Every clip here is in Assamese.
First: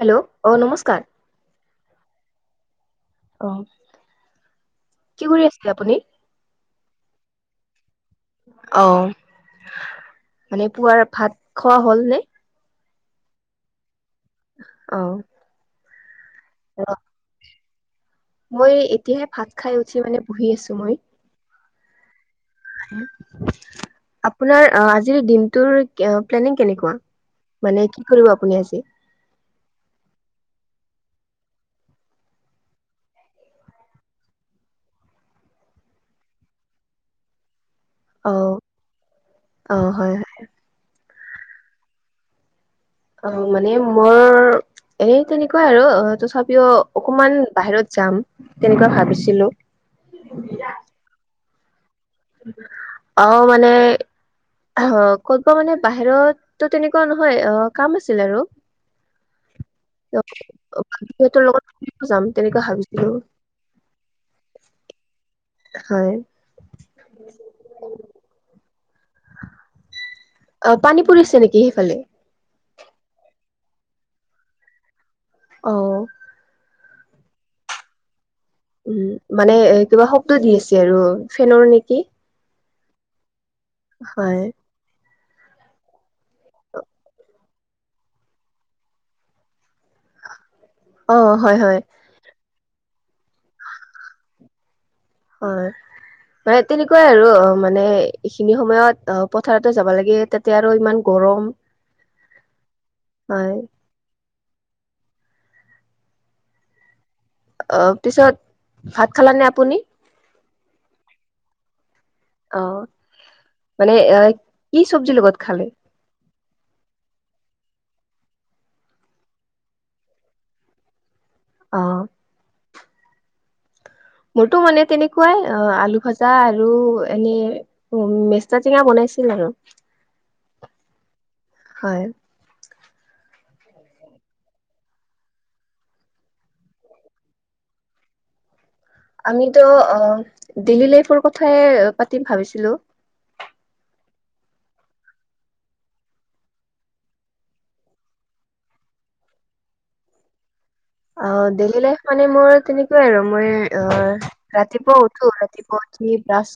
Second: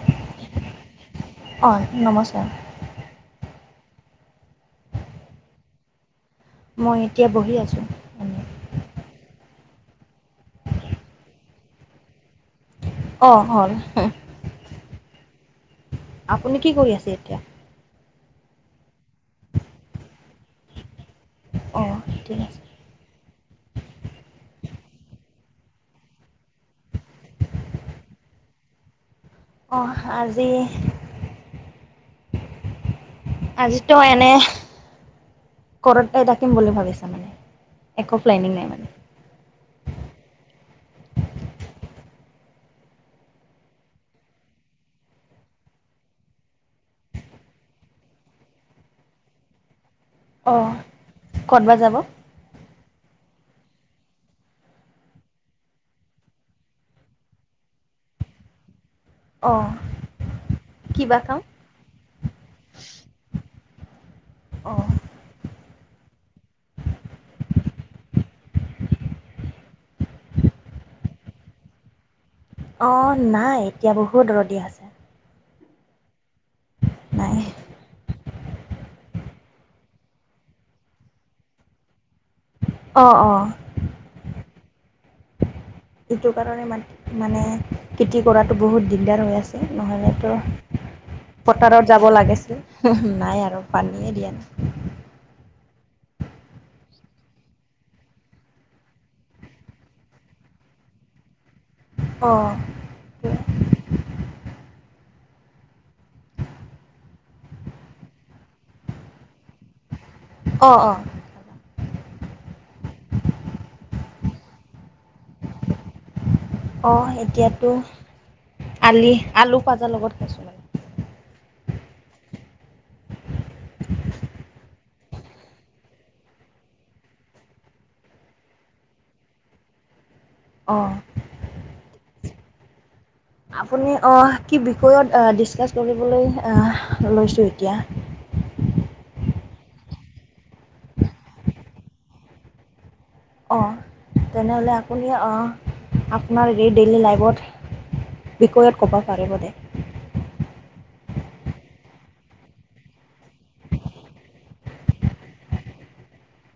হেল্ল' অ, নমস্কাৰ। অ, নমস্কাৰ। অ, কি বুলি আছিল আপুনি? মই এতিয়া বহি আছোঁ। এনেই অ, মানে পুৱাৰ ভাত খোৱা হ'ল নে? অ, হ'ল। অ। আপুনি কি অ, কৰি আছে এতিয়া? মই এতিয়াহে ভাত খাই উঠি মানে বহি আছোঁ মই। অঁ ঠিক আছে আপোনাৰ অ, আজিৰ দিনটোৰ কি অ প্লেনিং কেনেকুৱা? মানে কি কৰিব আজি আপুনি? অহ আজি আজিতো এনে, কৰতেই থাকিম বুলি ভাবিছোঁ মানে। একো অ প্লেনিং নাই অ হয় হয় মানে। অ, মানে মোৰ এনে তেনেকুৱাই আৰু তথাপিও অকমান বাহিৰত যাম তেনেকুৱা ভাবিছিলো। অ, ক'ত বা যাব? অ, মানে অ ক'তবা মানে বাহিৰতো তেনেকুৱা নহয় অহ কাম আছিল আৰু অ। অ সিহতৰ লগত ফুৰিব যাম তেনেকৈ ভাবিছিলো। অহ। হয়। অ পানী পৰিছে নেকি সেইফালে? অ নাই এতিয়া বহুত ৰ'দদি আছে। অহ। নাই। উম মানে কিবা শব্দ দি আছে আৰু ফেনৰ নেকি? অ- অ হয়। এইটো কাৰণে মা-মানে খেতি কৰাতো বহুত দিগদাৰ হৈ আছে নহ'লেতো। অ' হয়, হয়, পথাৰত যাব লাগিছিল নাই আৰু পানীয়েই দিয়া নাই। হয়। মানে তেনেকুৱাই আৰু অ মানে এইখিনি সময়ত অ পথাৰতো যাব লাগে তাতে আৰু ইমান গৰম। অহ। হয়, অ' পিছত ভাত খালা নে আপুনি অ '' অ 'মানে এ কি চব্জিৰ লগত খালে অ' এতিয়াতো আলি আলু পাজাৰ লগত খাইছো অ' মোৰতো মানে তেনেকুৱাই অ আলু ভাজা আৰু এনে উম মেষ্টা টেঙা বনাই। আছিল আৰু। অহ। হয়। আপুনি অহ কি বিষয়ত এ ডিচকাচ কৰিবলৈ এহ লৈছো এতিয়া। আমিতো ডেইলী লাইফৰ কথাই পাতিম ভাবিছিলো। অ' তেনেহ'লে আপুনি অঁ আপোনাৰ এই ডেইলী লাইফত বিষয়ত ক'ব পাৰিবনে। অ' ডেইলি লাইফ মানে মোৰ তেনেকুৱাই আৰু মই অ' ৰাতিপুৱা উঠো ৰাতিপুৱা উঠি ব্ৰাচ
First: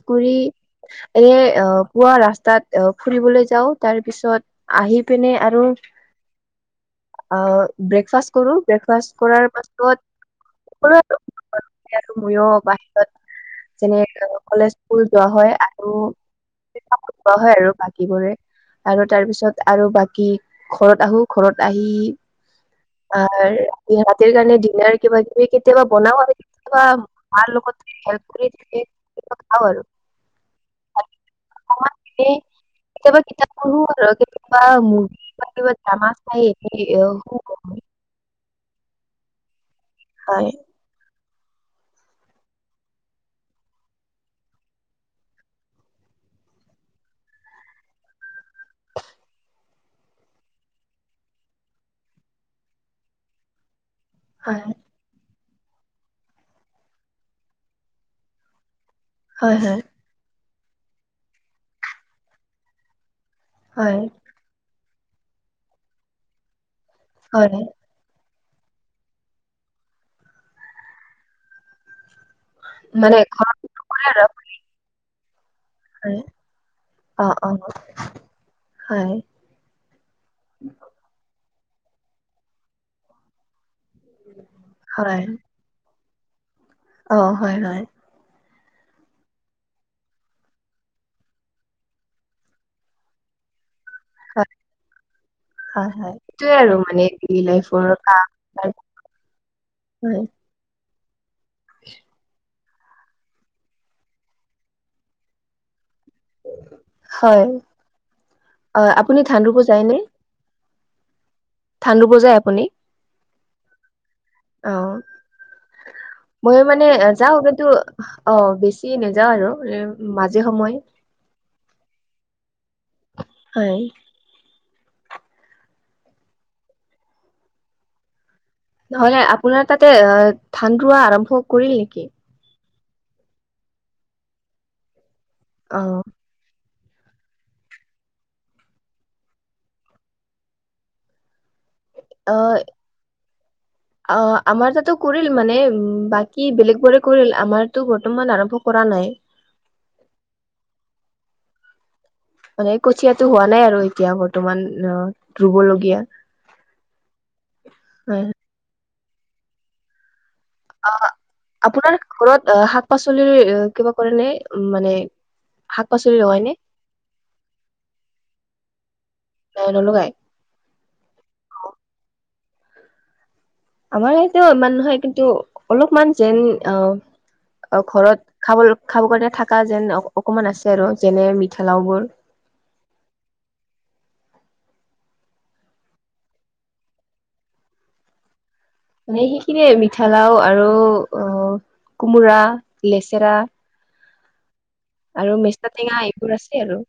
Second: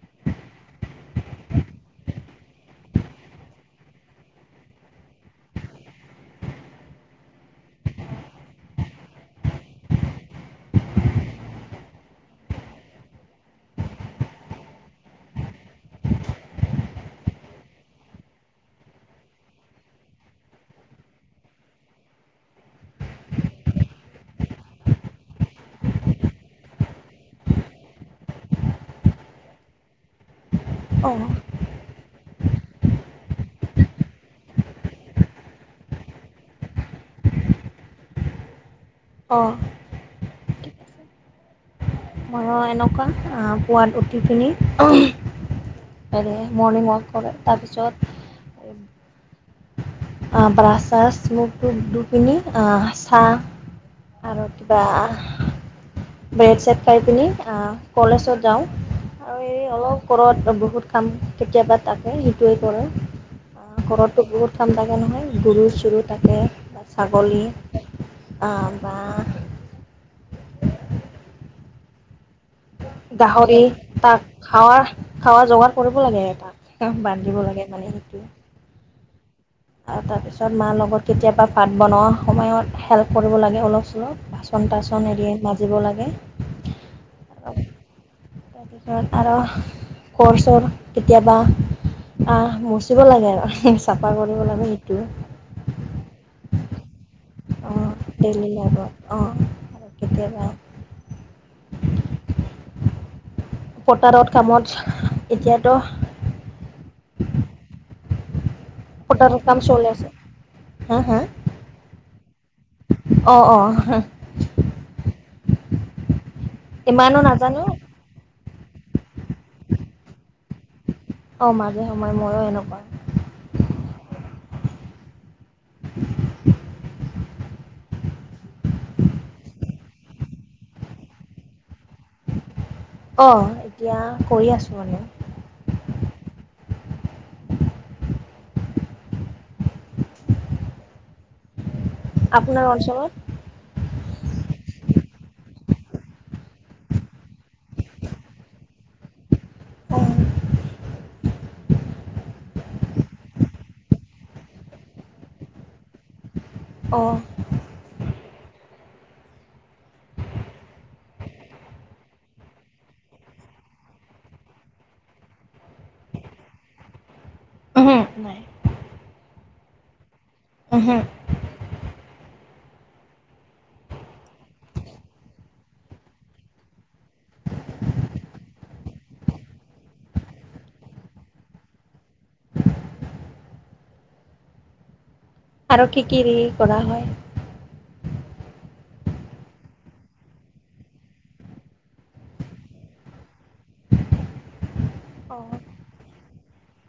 এনে পুৱা ৰাস্তাত ফুৰিবলৈ যাওঁ তাৰ পিছত আহি পিনে আৰু ব্ৰেকফাষ্ট কৰো ব্ৰেকফাষ্ট কৰাৰ পাছত আৰু ময়ো বাহিৰত [inaudible] যেনে কলেজ স্কুল যোৱা হয় আৰু কোৱা হয় আৰু বাকীবোৰে আৰু তাৰ পিছত আৰু বাকী ঘৰত আহো ঘৰত আহি আৰ ই হাতীৰ কাৰণে ডিনাৰ কিবা কিবি কেতিয়াবা বনাও আৰু কেতিয়াবা মাৰ লগত হেল্প কৰি থাকে। খাওঁ আৰু। অ' [unintelligible] কেতিয়াবা কিতাপ পঢ়ো কেতিয়াবা মৰ্গ বা কেতিা জামা খাই শ [inaudible] হয়। অ' হয়। ময়ো এনোকা পুৱাত উঠি পিনি মৰ্ণিং ৱাক কৰে তাৰপিছত। ব্ৰাছ ছাছ মুখ টু ধুই পিনি চাহ। আৰু হয় কিবা ব্ৰেড চেড খাই পিনি কলেজত যাওঁ। আৰু হয় এই হয় অলপ কৰৰত বহুত কাম কেতিয়াবা তাকে সেইটোৱে কৰে। হয় ঘৰতটো গহুত খাম থাকে নহয় গৰু চৰু থাকে বা ছাগলী। হয় অ' বা মানে ঘৰত গাহৰি নকৰে তাক আৰু খাৱা খাৱা জোগাত। কৰিব হয় লাগে তাত অ বান্ধিব অ লাগে মানে সেইটো হয় আৰু তাৰপিছত মাৰ লগত কেতিয়াবা পাত বনোৱা সময়ত হেল্প কৰিব লাগে অলপ। চলপ বাচন তচন হয় এৰি মাজিব লাগে অ হয়- হয় তাৰপিছত আৰু কৰ চৰ কেতিয়াবা। আহ মচিব লাগে আৰু চাফা কৰিব লাগে সেইটোে সেইতোয়ে আৰু মানে, দে লাইফৰ কাম। লাইফত অঁ আৰু হয়। কেতিয়াবা [unintelligible] পতাৰত কামত, এতিয়াতো। হয়। হয়, আপুনি পতাৰৰ ধান কাম ৰুব চলি যায়নে? আছে হা ধান ৰুব যায় আপুনি? অহ', অহ'। অ ময়ো মানে যাওঁ, কিন্তু অহ। বেছি নাযাওঁ আৰু, এ মাজে সময়। অহ' মাজে সময় ময়ো এনেকুৱা। হয়। নহ'লে আপোনাৰ তাতে ধান ৰুৱা আৰম্ভ কৰিল নেকি? অহ' এতিয়া কৰি আছো মানে। অহ'। আপোনাৰ অঞ্চলত অহ' আমাৰ তাতো কৰিল মানে। উম' বাকী বেলেগবোৰে কৰিল আমাৰতো বৰ্তমান আৰম্ভ কৰা নাই। [inaudible] অঁ মানে কঠিয়াতো হোৱা নাই আৰু এতিয়া বৰ্তমান অহ, ৰুব লগগীয়া। অহ'। অহ' আপোনাৰ ঘৰত শাক-পাচলিৰ কিবা কৰে নে, মানে। শাক-পাচলি ‌ৰুৱে নে? উম' নাই। নাই নলগাই। উম' হো। আমাৰ ইতেও ইমান নহয়, কিন্তু অলপমান যেন অহ। অহ' ঘৰত খাব, খাব কাৰণে থকা যেন অকমান আছে আৰু, যেনে মিঠালাও বোৰ। [inaudible] আৰু কি কি কৰা হয়। মানে সেইখিনিয়ে মিঠালাও আৰু অহ। কোমোৰা, লেচেৰা। আৰু অঁ মেচাটেঙা এইবোৰ আছে আৰু।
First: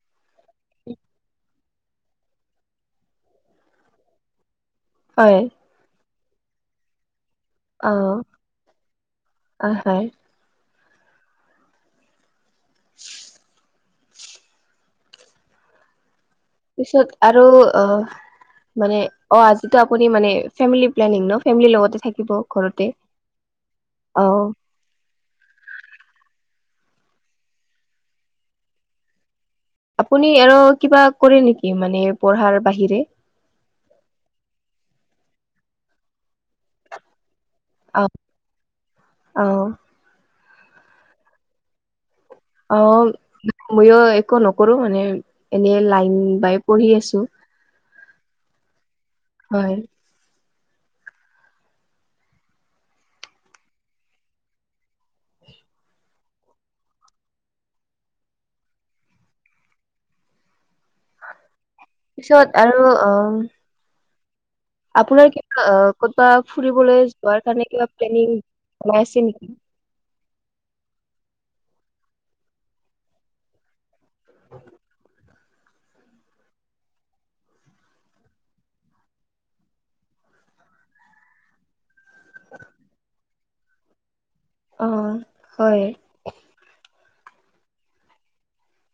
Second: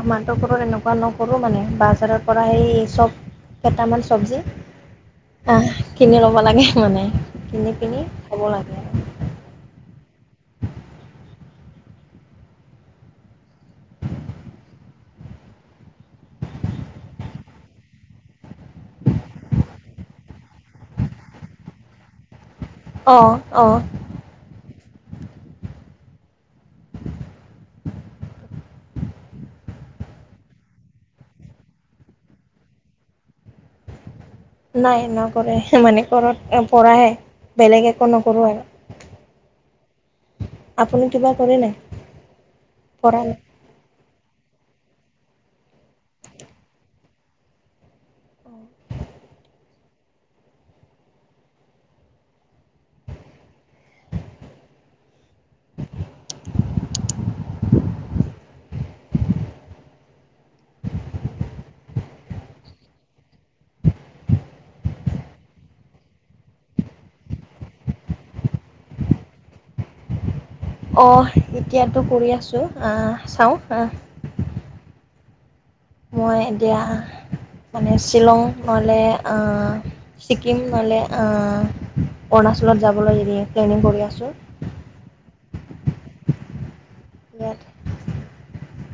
আমাৰতো ঘৰত এনেকুৱা নকৰো মানে, বাজাৰৰ পৰা সেই চব কেইটামান চব্জি। হয় অহ' কিনি ল'ব লাগে মানে, কিনি পিনি খাব লাগে। অ হয়। [unintelligible] পিছত আৰু অহ। মানে অহ, আজিটো আপুনি মানে ফেমেলি প্লেনিং ন। ফেমলি লগতে থাকিব। ঘৰতে, অঁ অঁ অহ। আপুনি আৰু কিবা কৰে নেকি, মানে পঢ়াৰ বাহিৰে। নকৰে মানে ঘৰত পঢ়াহে, বেলেগ অ একো নকৰোঁ আৰু। অ আপুনি কিবা কৰে নাই। অহ' কৰা নাই ময়ো একো নকৰো মানে। এনেই লাইন বাই পঢ়ি আছো। হয়। তাৰ পিছত আৰু অহ। আপোনাৰ কিবা কতবা ফুৰিবলৈ যোৱাৰ কাৰণে কিবা প্লেনিং জনাইছে নেকি। অহ, এতিয়াতো কৰি আছো, অহ চাওঁ অহ। মই এতিয়া। মানে শ্বিলং নহ'লে, ছিকিম নহলে অৰুণাচলত যাবলৈ নিদিয়ে, প্লেনিং কৰি আছো। অহ' হয়। ইয়াত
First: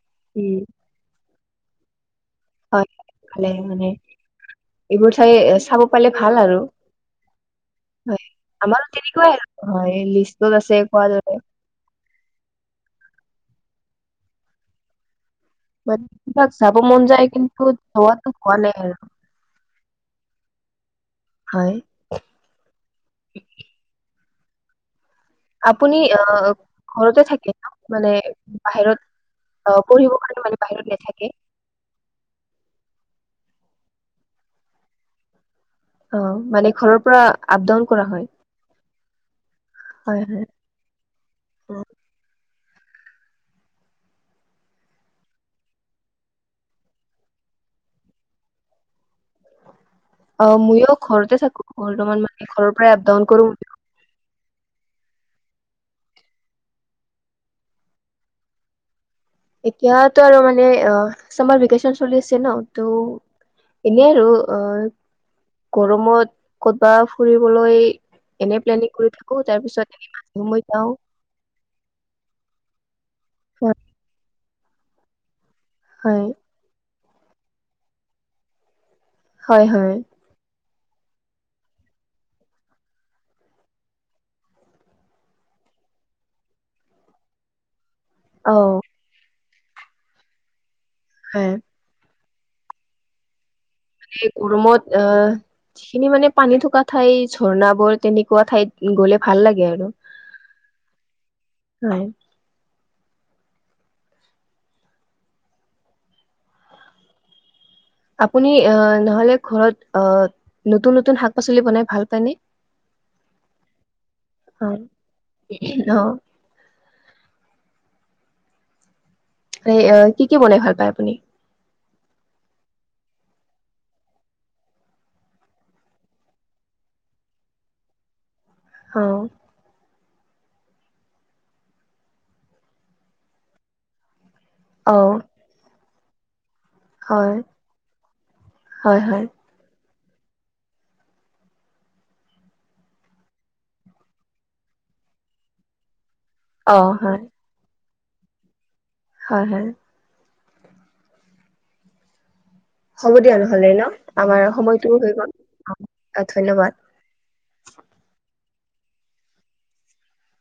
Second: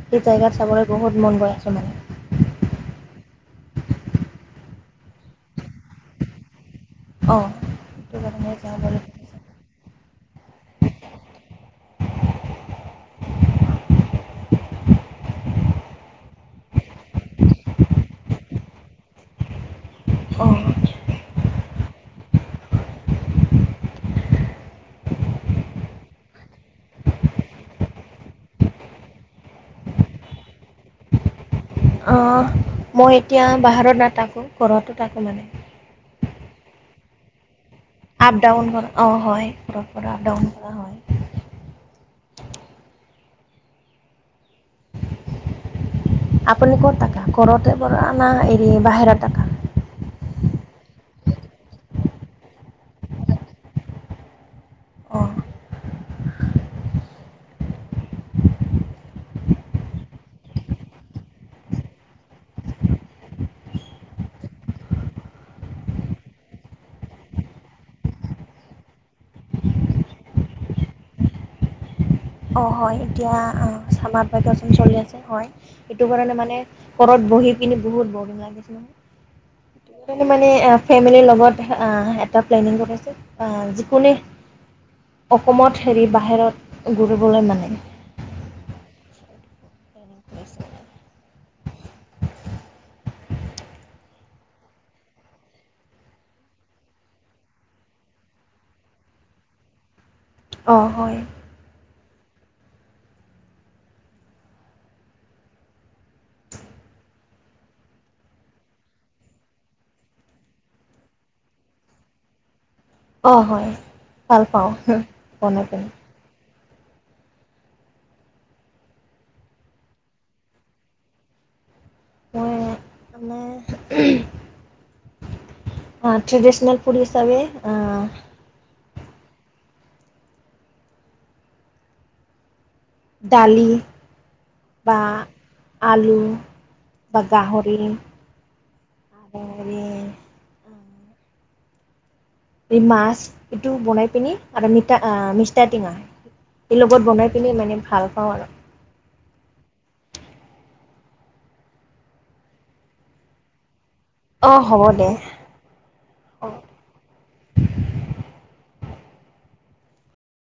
সেই জেগাত উম। চাবলৈ বহুত মন গৈ আছো মানে খালে মানে এইবোৰ চাই চাব পালে ভাল আৰু অঁ সেইটো হয় কাৰণে আমাৰ যাবলৈ তেনেকুৱাই আৰু হয় ত আছে কোৱা দৰে মানে কাক যাব মন যায় কিন্তু যোৱাাতটো হোৱা নাই আৰু অঁ হয় আপুনি আহ ঘৰতে থাকে ন মানে বাহিৰত অ পঢ়িব কাৰণে মানে বাহিৰত নাথাকে মই এতিয়া বাহিৰত নথাকোঁ ঘৰতো থাকোঁ মানে অ মানে ঘৰৰ পৰা আপ ডাউন কৰা হয় আপ ডাউন কৰা অঁ হয় ক পৰা হয়। হয়। ডহন কৰা হয় আপুনি ক'ত াক ঘৰতে পৰানা এৰি বাহিৰৰ কা অ ময়ো ঘৰতে থাকো ঘৰমান মানে ঘৰৰ পৰাই আপ ডাউন কৰো বুলি অঁ এতিয়াতো আৰু মানে অ চামাৰ ভেকেচন চলি আছে ন ত এনে আৰু অ গৰমত কৰবা ফুৰিবলৈ এনেই প্লেনিং কৰি থাকো তাৰ পিছত এ মা যাও অ হয় এতিয়াাজ বাগ চলি আছে হয় সেইটো হয় কাৰণে মানে ঘৰত বহি পিনি বহুত বৰন লাগিছিল হয় হয় মানে সণে মানে ফেমিলিৰ লগত এটা প্লেনিং কৰিছোঁ যিকোনোেই অসমত হেৰি বাহিৰত ঘূৰিবলৈ মানে অ আ প্লেছ হা ম ৰুমত অ যিখিনি মানে পানী থকা ঠাই ঝৰ্ণাবোৰ তেনেকুৱা ঠাইত গ'লে ভাল লাগে আৰু অঁ হয় হয় আপুনি নহলে ঘৰত নতুন নতুন শাক পাচলি বনাই ভাল পনে অ হয় ভাল পাওঁ অ বনাই পনোই অ এই কি কি বনাই ভাল পায় আপুনি মই মানে ট্ৰেডিশনেল ফুড হিচাপে অ দালি বা অ', আলু হয়, বাগাহৰি হয়, হয়, আৰু এই মাছ এইটো বনাই পিনি আৰু মিা মিা টেঙা অ', লগত হয়, বনাই পিনি মানে ভাল পাওঁ আৰু হয় হয় হ'ব দিয়া নহলে ন আমাৰ অঁ হ'ব সময়টোও দে হৈ গ'ল অঁ ধন্যবাদ